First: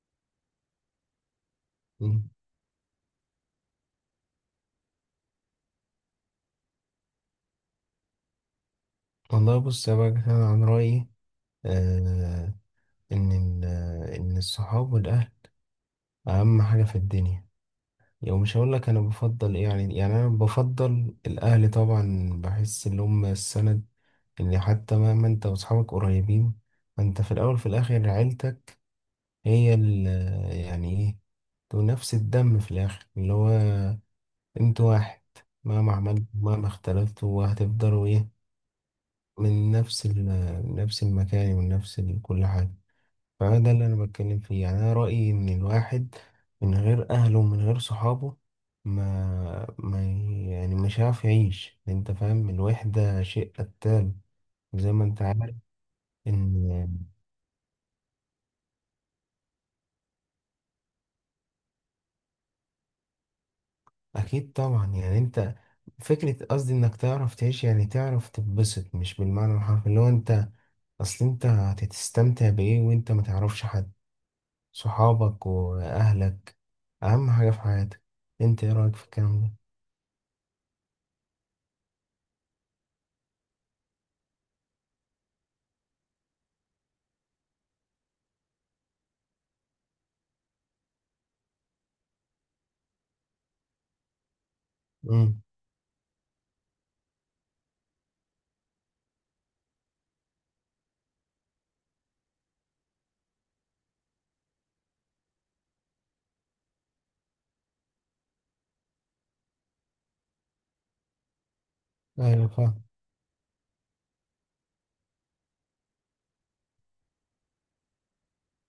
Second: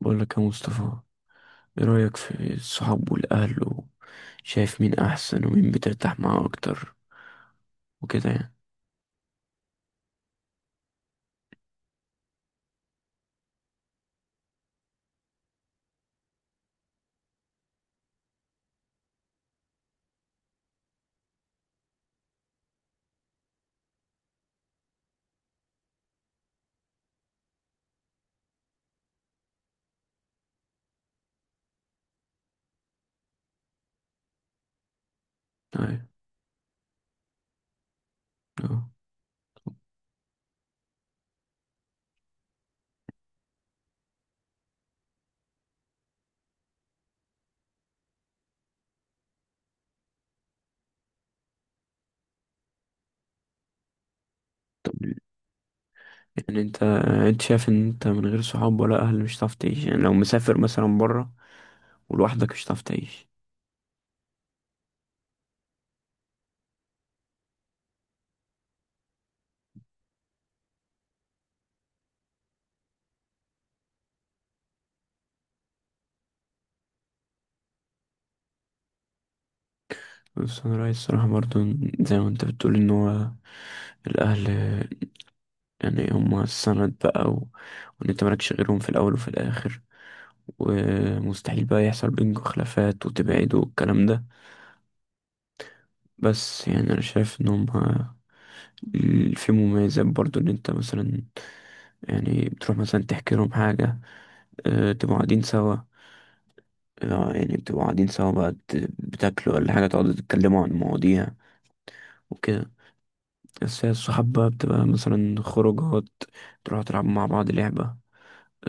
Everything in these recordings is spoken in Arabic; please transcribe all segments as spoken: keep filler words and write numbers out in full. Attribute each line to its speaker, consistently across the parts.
Speaker 1: بقول لك يا مصطفى، ايه رأيك
Speaker 2: مم.
Speaker 1: في الصحاب والأهل وشايف مين أحسن ومين بترتاح معاه أكتر وكده يعني؟
Speaker 2: والله بص يا بقى أنا عن رأيي، آه إن ال- آه، إن الصحاب والأهل أهم حاجة في الدنيا. يعني مش هقول لك أنا بفضل إيه، يعني يعني أنا بفضل الأهل. طبعا بحس إن هم السند، إن حتى مهما أنت وأصحابك قريبين، فأنت في الأول في الآخر عيلتك. هي ال آه، يعني إيه، تو نفس الدم في الآخر، اللي هو أنتوا واحد. مهما
Speaker 1: أيوة.
Speaker 2: عملتوا مهما اختلفتوا هتفضلوا إيه،
Speaker 1: أه.
Speaker 2: من نفس ال- آه، نفس المكان، ومن نفس ال- كل حاجة. فده اللي انا بتكلم فيه. يعني انا رأيي ان الواحد من غير اهله ومن غير صحابه ما, ما يعني مش عارف يعيش. انت فاهم، الوحدة شيء قتال زي
Speaker 1: طب
Speaker 2: ما انت عارف.
Speaker 1: يعني انت
Speaker 2: ان
Speaker 1: انت شايف ان انت من غير صحاب ولا أهل مش هتعرف تعيش؟ يعني لو مسافر مثلا برا ولوحدك مش هتعرف تعيش.
Speaker 2: اكيد طبعا، يعني انت فكرة قصدي انك تعرف تعيش، يعني تعرف تتبسط، مش بالمعنى الحرفي اللي هو انت اصل انت هتستمتع بايه وانت ما تعرفش حد؟ صحابك واهلك اهم حاجة في حياتك. انت ايه رأيك في الكلام ده؟
Speaker 1: بس انا رأيي الصراحة برضو إن- زي ما انت بتقول ان هو الاهل، يعني هما السند بقى. و... وان انت مالكش غيرهم في الاول وفي الاخر، ومستحيل بقى يحصل بينكم خلافات وتبعدوا والكلام ده.
Speaker 2: امم.
Speaker 1: بس يعني انا شايف ان هما ال- في مميزات برضو ان انت مثلا، يعني بتروح مثلا تحكي لهم حاجة، آه، تبقوا قاعدين سوا. آه، يعني بتبقوا قاعدين سوا بقى بت- بتاكلوا ولا حاجة، تقعدوا تتكلموا عن مواضيع
Speaker 2: ايوه،
Speaker 1: وكده.
Speaker 2: فاهم.
Speaker 1: بس هي الصحاب بقى بتبقى مثلا خروجات، تروحوا تلعبوا مع بعض لعبة،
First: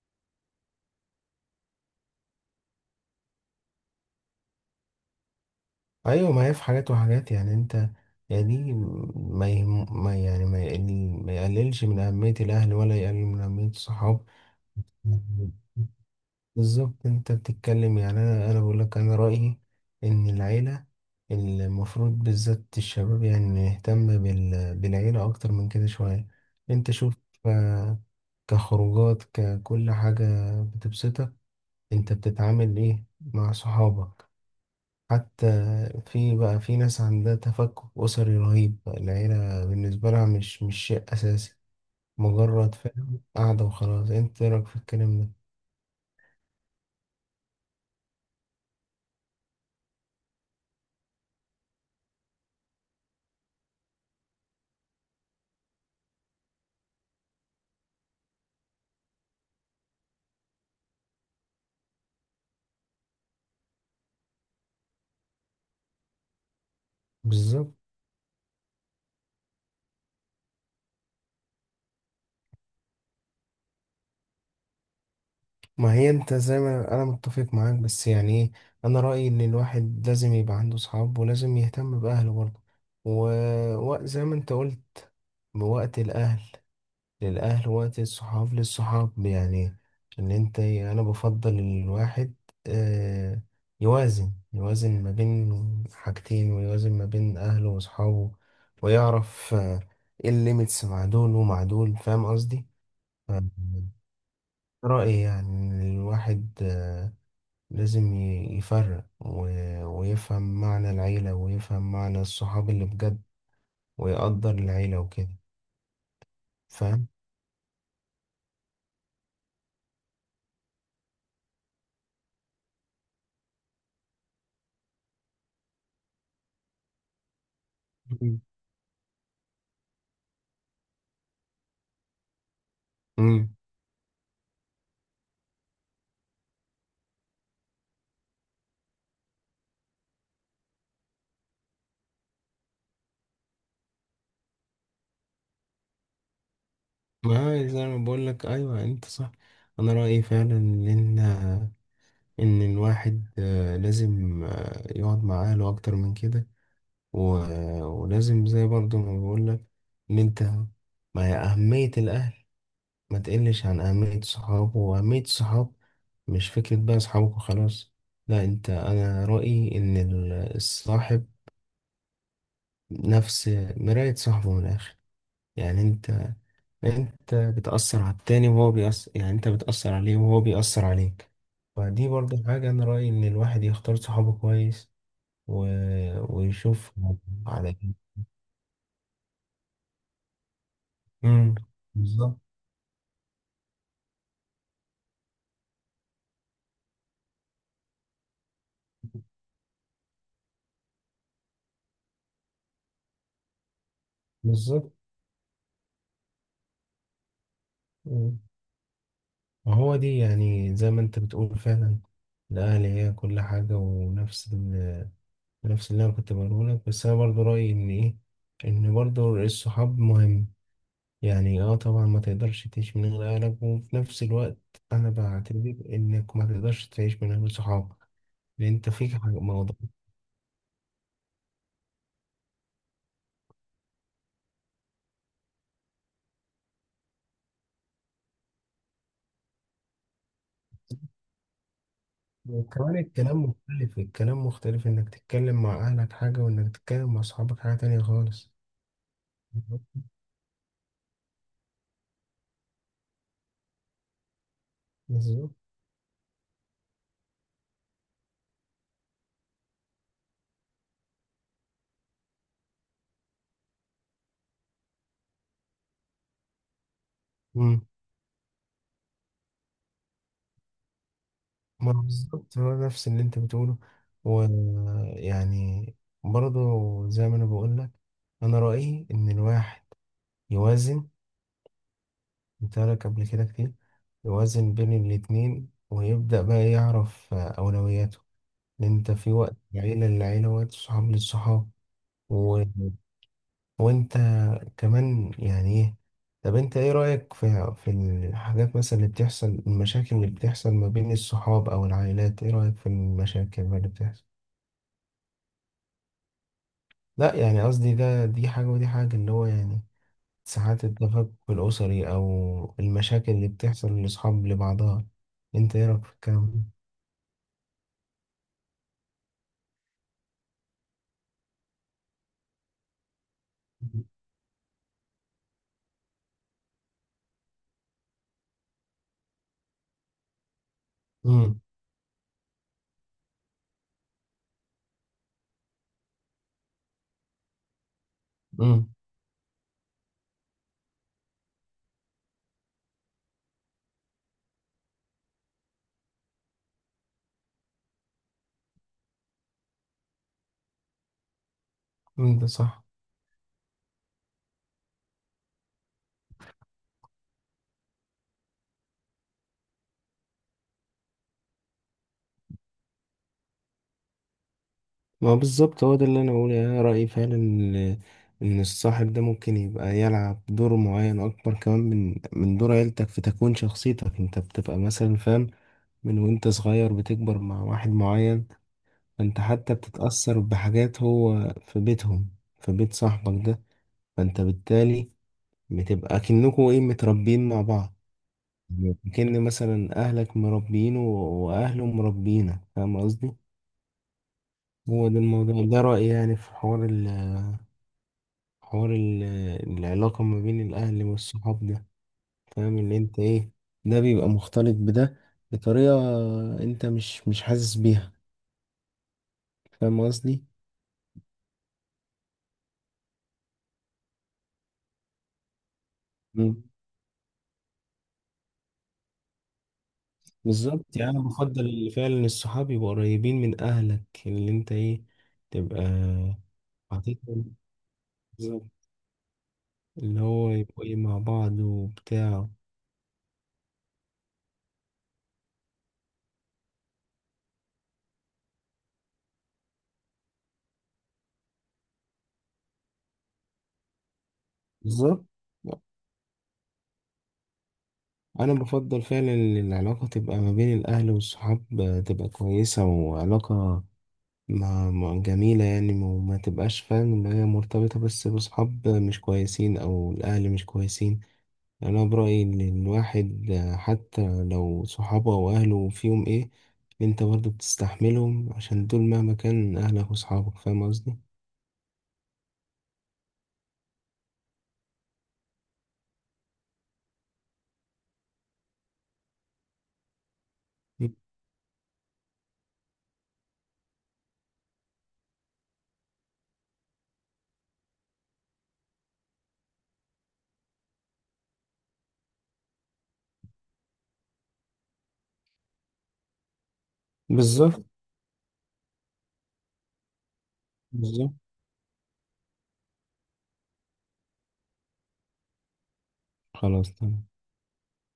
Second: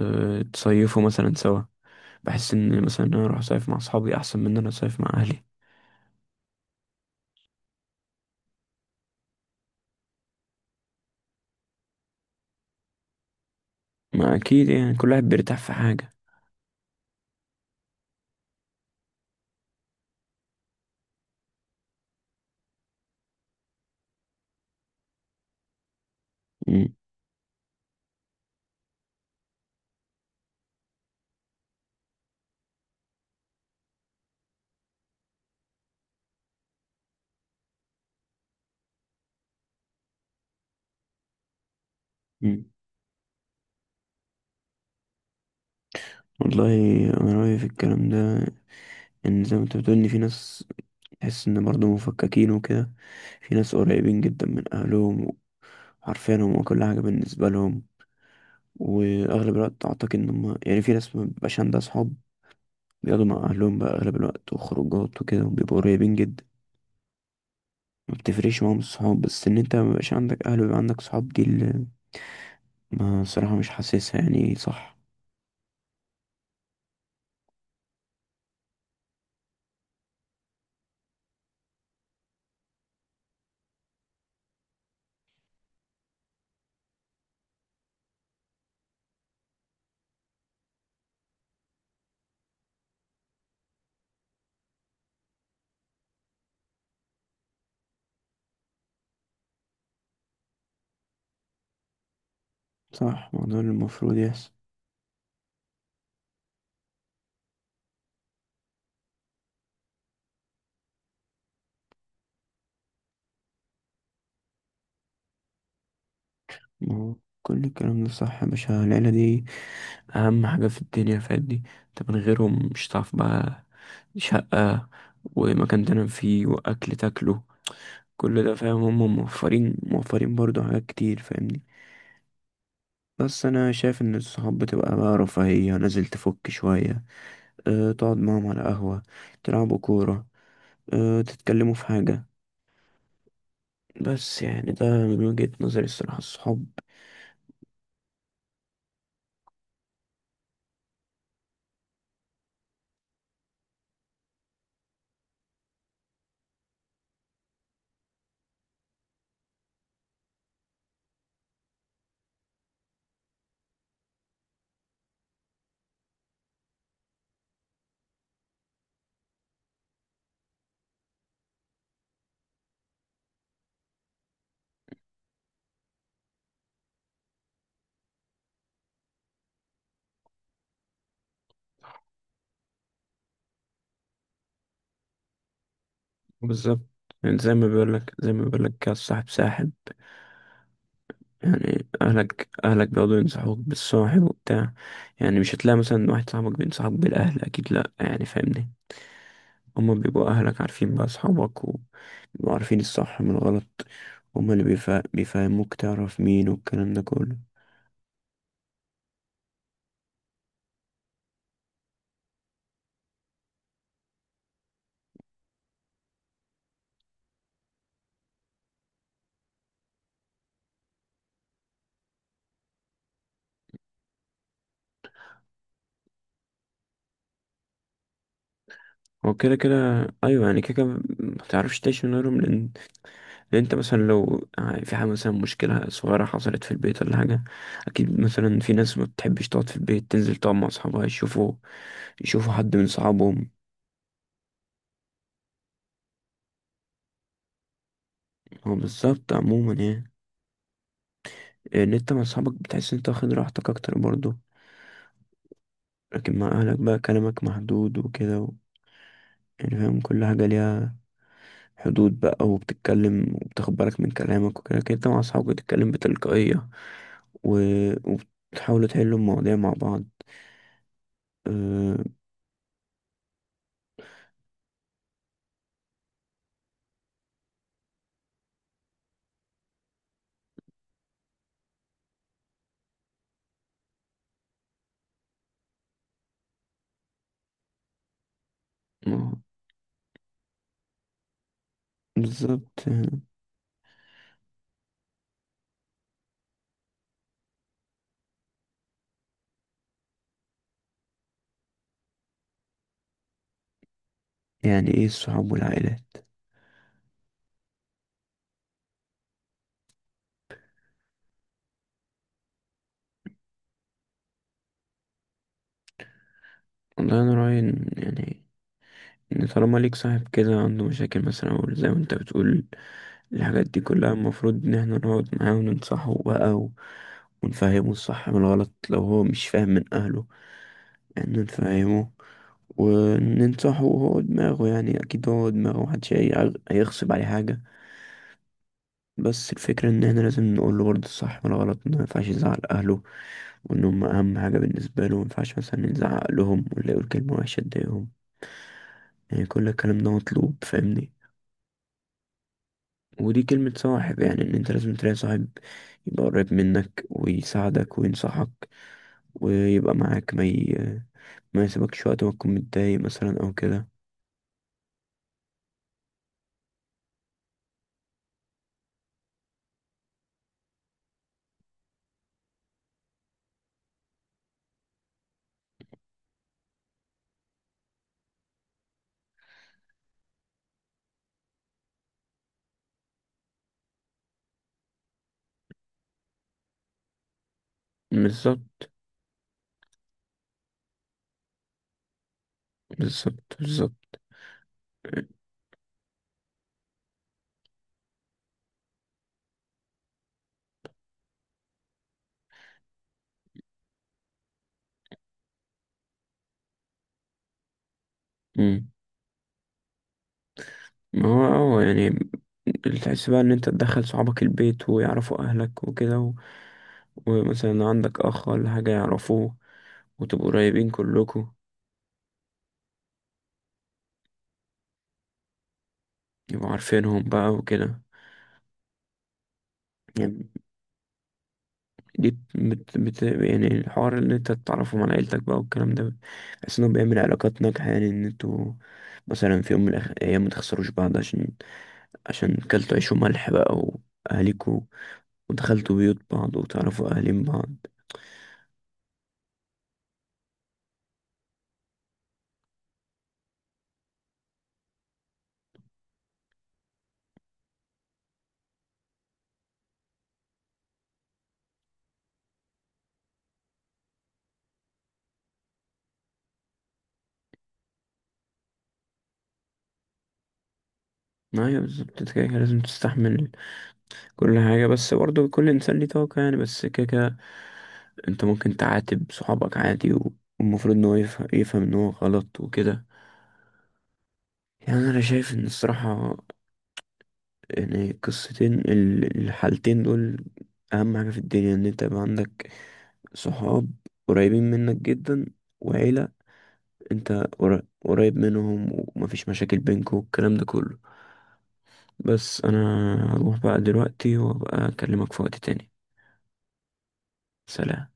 Speaker 1: أه تصيفوا مثلا سوا. بحس إن مثلا أنا أروح أصيف مع أصحابي أحسن من إن أنا أصيف مع أهلي.
Speaker 2: ايوه، ما هي في حاجات وحاجات. يعني انت، يعني ما, يهم ما يعني ما يعني ما يقللش من اهميه الاهل، ولا يقلل من اهميه الصحاب.
Speaker 1: ما أكيد يعني كل واحد بيرتاح في حاجة.
Speaker 2: بالظبط، انت بتتكلم. يعني انا انا بقول لك انا رايي ان العيله المفروض، بالذات الشباب، يعني نهتم بال بالعيله اكتر من كده شويه. انت
Speaker 1: مم.
Speaker 2: شوف، آه، كخروجات، ككل حاجه بتبسطك. انت بتتعامل ايه مع صحابك حتى؟ في بقى في ناس عندها تفكك أسري رهيب، العيلة بالنسبة لها مش مش شيء أساسي،
Speaker 1: مم.
Speaker 2: مجرد فاهم قاعدة وخلاص. أنت إيه رأيك في الكلام ده؟
Speaker 1: والله، أنا رأيي في الكلام ده إن زي ما أنت بتقول إن في ناس تحس إن برضه مفككين وكده، في ناس قريبين جدا من أهلهم وعارفينهم وكل حاجة بالنسبة لهم. وأغلب الوقت أعتقد إن هم، يعني في ناس مبيبقاش عندها صحاب، بيقعدوا مع أهلهم بقى أغلب الوقت وخروجات وكده وبيبقوا قريبين جدا.
Speaker 2: بالظبط.
Speaker 1: ما بتفرقش معاهم الصحاب، بس إن أنت مبقاش عندك أهل ويبقى عندك صحاب دي اللي، ما الصراحة مش حاسسها يعني. صح.
Speaker 2: ما هي أنت زي ما أنا متفق معاك، بس يعني إيه، أنا رأيي إن الواحد لازم يبقى عنده صحاب، ولازم يهتم بأهله برضه. و... وزي ما أنت قلت، بوقت الأهل للأهل، وقت الصحاب للصحاب. يعني إن أنت إيه، أنا بفضل الواحد آه، يوازن يوازن ما بين حاجتين، ويوازن ما بين أهله وأصحابه، ويعرف آه، إيه الليميتس مع دول ومع دول. فاهم قصدي؟
Speaker 1: صح،
Speaker 2: ف-
Speaker 1: ما هو ده اللي المفروض يحصل.
Speaker 2: رأيي يعني إن الواحد آه، لازم ي- يفرق و- ويفهم معنى العيلة، ويفهم معنى الصحاب اللي بجد، ويقدر العيلة وكده.
Speaker 1: ما
Speaker 2: فاهم؟
Speaker 1: هو كل الكلام ده صح يا باشا، العيلة دي أهم حاجة في الدنيا فادي. أنت من غيرهم مش هتعرف بقى شقة ومكان تنام فيه وأكل تاكله،
Speaker 2: مم.
Speaker 1: كل ده. فاهم، هم موفرين موفرين برضو حاجات كتير، فاهمني. بس
Speaker 2: مم.
Speaker 1: انا شايف ان الصحاب بتبقى بقى رفاهية، نازل تفك شوية، أه تقعد معاهم على قهوة، تلعبوا كورة، أه تتكلموا في حاجة. بس يعني ده من وجهة نظري الصراحة، الصحاب.
Speaker 2: ما زي ما بقول لك، ايوه انت صح. انا رايي فعلا ان ان الواحد آه، لازم آه، يقعد مع اهله اكتر من كده. و- ولازم، زي برضو ما بقول لك، ان انت، ما هي اهميه الاهل ما تقلش عن اهميه الصحاب، واهميه الصحاب مش فكره بقى اصحابك وخلاص. لا انت، انا رايي ان ال- الصاحب نفس مرايه صاحبه من الاخر. يعني انت، انت بتأثر على التاني وهو بيأثر، يعني انت بتأثر عليه وهو بيأثر عليك. فدي برضه حاجة. انا رأيي ان الواحد يختار صحابه كويس و...
Speaker 1: بالظبط،
Speaker 2: ويشوف
Speaker 1: يعني زي ما
Speaker 2: على كده.
Speaker 1: بيقولك زي ما بيقولك كده الصاحب ساحب.
Speaker 2: امم.
Speaker 1: يعني
Speaker 2: بالظبط،
Speaker 1: أهلك أهلك بيقعدوا ينصحوك بالصاحب وبتاع. يعني مش هتلاقي مثلا واحد صاحبك بينصحك بالأهل، أكيد لأ، يعني فاهمني. هما بيبقوا أهلك عارفين بقى أصحابك، بيبقوا عارفين الصح من الغلط. هما اللي
Speaker 2: بالظبط.
Speaker 1: بيفا... بيفهموك تعرف مين والكلام ده كله.
Speaker 2: مم. وهو دي، يعني زي ما انت بتقول فعلا، الأهل هي كل حاجة. ونفس ال... نفس اللي انا كنت بقوله لك. بس انا برضه رأيي ان ايه، ان برضه الصحاب مهم. يعني اه طبعا ما تقدرش تعيش من غير اهلك، وفي نفس الوقت انا بعتبر انك ما تقدرش تعيش من غير صحابك، لان انت فيك حاجة،
Speaker 1: هو كده
Speaker 2: موضوع.
Speaker 1: كده. ايوه يعني كده كده، ما تعرفش تعيش من غيرهم، لان لان انت مثلا لو في حاجه، مثلا مشكله صغيره حصلت في البيت ولا حاجه، اكيد مثلا في ناس ما بتحبش تقعد في البيت، تنزل تقعد مع اصحابها، يشوفوا يشوفوا حد من
Speaker 2: وكمان الكلام
Speaker 1: صحابهم.
Speaker 2: مختلف، الكلام مختلف، انك تتكلم مع اهلك حاجة، وانك تتكلم مع صحابك حاجة تانية خالص.
Speaker 1: هو بالظبط عموما،
Speaker 2: بالظبط.
Speaker 1: يعني ان انت مع صحابك بتحس ان انت واخد راحتك اكتر برضه.
Speaker 2: بالظبط.
Speaker 1: لكن مع اهلك بقى كلامك محدود وكده و... يعني فاهم، كل حاجه ليها حدود بقى، وبتتكلم وبتاخد بالك من كلامك، وكده كده انت مع أصحابك بتتكلم بتلقائية و...
Speaker 2: مم.
Speaker 1: وبتحاولوا تحلوا المواضيع مع بعض
Speaker 2: ما
Speaker 1: أه...
Speaker 2: بالظبط، هو نفس اللي انت بتقوله. ويعني برضه زي ما انا بقول لك، انا رأيي ان الواحد يوازن، ترك قبل كده كتير، يوازن بين الاتنين، ويبدأ بقى يعرف آه، أولوياته، لأن أنت في
Speaker 1: ما-
Speaker 2: وقت العيلة للعيلة، وقت صحاب للصحاب. و...
Speaker 1: بالظبط.
Speaker 2: وأنت كمان، يعني إيه، طب أنت إيه رأيك في في الحاجات مثلا اللي بتحصل، المشاكل اللي بتحصل ما بين الصحاب أو العائلات؟ إيه رأيك في المشاكل اللي بتحصل؟
Speaker 1: يعني ايه الصحاب والعائلات؟
Speaker 2: لا، يعني قصدي ده دي حاجة ودي حاجة. اللي هو يعني ساعات التفكك الأسري، أو المشاكل اللي بتحصل لأصحاب لبعضها. أنت إيه رأيك في الكلام ده؟
Speaker 1: والله، أنا رأيي إن، يعني إن طالما ليك صاحب كده عنده مشاكل مثلا أو زي ما انت بتقول الحاجات دي كلها، المفروض إن احنا نقعد معاه وننصحه بقى و... ونفهمه الصح من الغلط لو هو مش فاهم من أهله، يعني
Speaker 2: امم.
Speaker 1: نفهمه وننصحه. هو دماغه، يعني اكيد هو دماغه محدش هي- هيغصب عليه حاجه.
Speaker 2: امم.
Speaker 1: بس الفكره ان احنا لازم نقول له برضه الصح ولا غلط، إنه ما ينفعش يزعل اهله وان هم اهم حاجه بالنسبه له، ما ينفعش مثلا نزعق لهم ولا يقول كلمه وحشه تضايقهم. يعني كل الكلام ده مطلوب، فاهمني.
Speaker 2: ده صح.
Speaker 1: ودي كلمه صاحب، يعني ان انت لازم تلاقي صاحب يبقى قريب منك ويساعدك وينصحك ويبقى معاك، ما ي... ما يسيبكش وقت ما تكون متضايق مثلا او كده.
Speaker 2: ما هو بالظبط، هو ده اللي انا بقوله. يعني انا رايي فعلا ان، إن الصاحب ده ممكن يبقى يلعب دور معين اكبر كمان من من دور عيلتك في تكوين شخصيتك. انت بتبقى مثلا فاهم، من وانت صغير بتكبر مع واحد معين، فانت حتى بتتاثر بحاجات هو في بيتهم، في بيت صاحبك ده. فانت بالتالي بتبقى كأنكوا ايه، متربيين مع بعض.
Speaker 1: بالظبط.
Speaker 2: كأن مثلا اهلك مربيينه واهله مربيينك. فاهم قصدي؟
Speaker 1: بالظبط. بالظبط.
Speaker 2: هو ده الموضوع، ده رأيي يعني في حوار ال حوار ال العلاقة ما بين الأهل والصحاب ده. فاهم إن أنت إيه، ده بيبقى مختلط بده بطريقة أنت مش مش حاسس بيها.
Speaker 1: مم.
Speaker 2: فاهم قصدي؟
Speaker 1: ما هو اه يعني تحس بقى ان انت تدخل صحابك البيت ويعرفوا اهلك وكده و...
Speaker 2: مم.
Speaker 1: ومثلا عندك اخ ولا حاجة يعرفوه، وتبقوا
Speaker 2: بالظبط،
Speaker 1: قريبين
Speaker 2: يعني أنا
Speaker 1: كلكوا.
Speaker 2: بفضل اللي فعلا الصحاب يبقوا قريبين من أهلك، اللي أنت إيه، تبقى
Speaker 1: يبقوا عارفينهم بقى
Speaker 2: حاططهم.
Speaker 1: وكده.
Speaker 2: بالظبط. اللي
Speaker 1: يعني
Speaker 2: هو يبقوا إيه مع بعض
Speaker 1: دي
Speaker 2: وبتاع.
Speaker 1: بت... بت... يعني الحوار ان انت تتعرفهم على عيلتك بقى والكلام ده. بحس انه بيعمل علاقات ناجحة، يعني ان انتوا مثلا في يوم من الأخ- الايام ما تخسروش بعض، عشان عشان كلتوا عيش وملح بقى واهاليكوا.
Speaker 2: بالظبط.
Speaker 1: ودخلتوا بيوت بعض وتعرفوا اهالين بعض.
Speaker 2: انا بفضل فعلا ان العلاقه تبقى ما بين الاهل والصحاب آه، تبقى كويسه، وعلاقه ما ما- جميله. يعني ما- وما ما تبقاش فاهم ان هي مرتبطه بس بصحاب مش كويسين او الاهل مش كويسين. يعني انا برايي ان الواحد آه، حتى لو صحابه واهله فيهم ايه، انت برضه بتستحملهم عشان دول مهما كان اهلك وصحابك. فاهم قصدي؟
Speaker 1: ايوه بالظبط، كده كده لازم تستحمل كل حاجة، بس برضو كل إنسان ليه طاقة، يعني بس كده كده. أنت ممكن تعاتب صحابك عادي و- والمفروض إن هو يفهم, يفهم إن هو غلط وكده. يعني أنا شايف إن الصراحة، يعني القصتين ال- الحالتين دول أهم حاجة في الدنيا، إن أنت يبقى عندك صحاب قريبين منك جدا، وعيلة أنت قر-
Speaker 2: بالظبط.
Speaker 1: قريب منهم، ومفيش مشاكل بينكوا والكلام ده كله.
Speaker 2: بالظبط.
Speaker 1: بس أنا هروح بقى دلوقتي وأبقى أكلمك في وقت تاني.
Speaker 2: خلاص تمام.
Speaker 1: سلام.